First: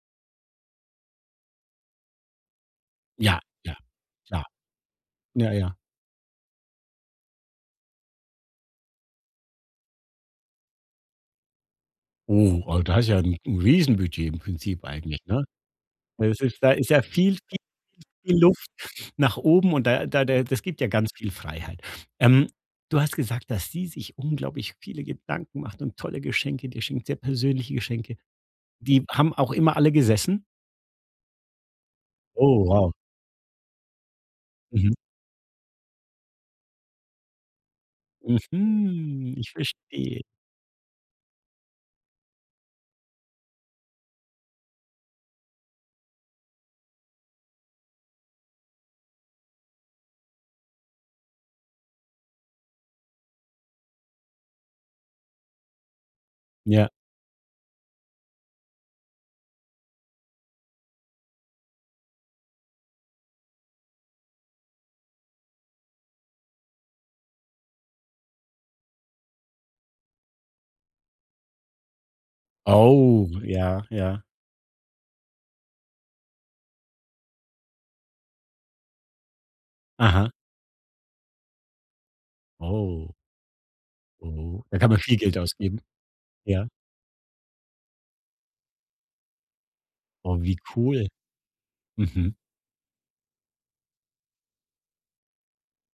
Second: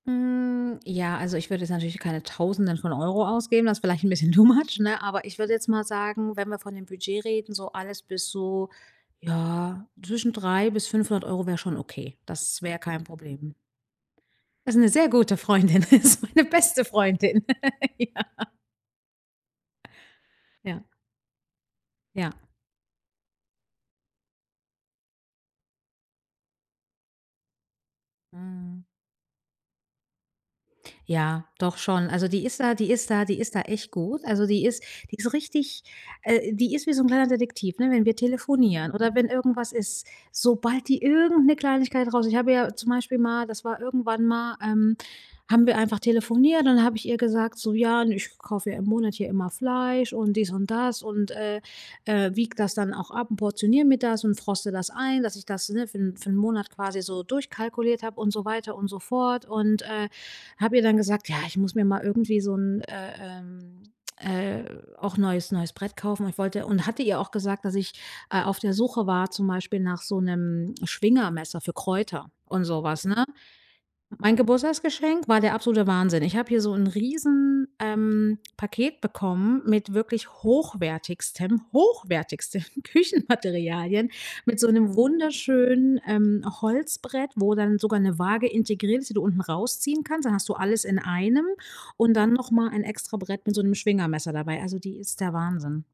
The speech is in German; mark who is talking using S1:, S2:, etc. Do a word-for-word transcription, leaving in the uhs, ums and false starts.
S1: Hm, ja, also ich würde jetzt natürlich keine Tausenden von Euro
S2: Ja,
S1: ausgeben.
S2: ja,
S1: Das ist vielleicht 'n bisschen too
S2: klar.
S1: much, ne? Aber ich
S2: Ja,
S1: würde jetzt
S2: ja.
S1: mal sagen, wenn wir von 'nem Budget reden, so alles bis so, ja, zwischen drei bis fünfhundert Euro wäre schon okay. Das
S2: Oh,
S1: wäre
S2: ah, das
S1: kein
S2: ist ja 'n
S1: Problem.
S2: 'n Riesenbudget im
S1: Das ist
S2: Prinzip
S1: 'ne sehr
S2: eigentlich,
S1: gute
S2: ne?
S1: Freundin ist,
S2: Das
S1: meine
S2: ist da
S1: beste
S2: ist ja viel
S1: Freundin.
S2: viel viel
S1: Ja.
S2: Luft nach oben und da da da das gibt
S1: Ja.
S2: ja ganz viel Freiheit.
S1: Ja.
S2: Ähm, du hast gesagt, dass sie sich unglaublich viele Gedanken macht und tolle Geschenke dir schenkt, sehr persönliche Geschenke.
S1: Mhm.
S2: Die haben auch immer alle gesessen?
S1: Ja, doch schon. Also, die ist
S2: Oh
S1: da die
S2: wow.
S1: ist da die ist da echt gut. Also, die ist
S2: Mhm.
S1: die ist richtig äh, die ist wie so 'n kleiner Detektiv, ne? Wenn wir telefonieren oder wenn
S2: Mhm. Ich
S1: irgendwas ist,
S2: verstehe.
S1: sobald die irgend 'ne Kleinigkeit rauskriegt, ich habe ihr zum Beispiel mal das war irgendwann mal, ähm, haben wir einfach telefoniert und dann hab ich ihr gesagt, so: „Ja, n ich kaufe ja im Monat hier immer Fleisch und dies und das“ und, äh, äh, wiege das dann auch ab und portioniere mir das und froste das ein, dass ich das, ne, für 'n für 'n Monat
S2: Ja.
S1: quasi so durchkalkuliert habe und so weiter und so fort. Und, äh, habe ihr dann gesagt: „Ja, ich muss mir mal irgendwie so 'n, äh, ähm, äh, auch neues neues Brett kaufen“, weil ich wollte und hatte ihr auch gesagt, dass ich, äh, auf der Suche war zum Beispiel nach so 'nem Schwingermesser für Kräuter und so was, ne?
S2: Oh, ja, ja.
S1: Mein Geburtstagsgeschenk war der absolute Wahnsinn. Ich habe hier so 'n riesen, ähm, Paket bekommen mit wirklich
S2: Aha.
S1: hochwertigstem, hochwertigsten
S2: Oh.
S1: Küchenmaterialien, mit
S2: Oh.
S1: so
S2: Da kann
S1: 'nem
S2: man viel Geld ausgeben.
S1: wunderschönen, ähm,
S2: Ja.
S1: Holzbrett, wo dann sogar 'ne Waage integriert ist, die du unten rausziehen kannst. Dann
S2: Oh,
S1: hast du
S2: wie
S1: alles in
S2: cool.
S1: einem. Und dann
S2: Mhm.
S1: noch mal ein Extrabrett mit so 'nem Schwingermesser dabei. Also, die ist der Wahnsinn.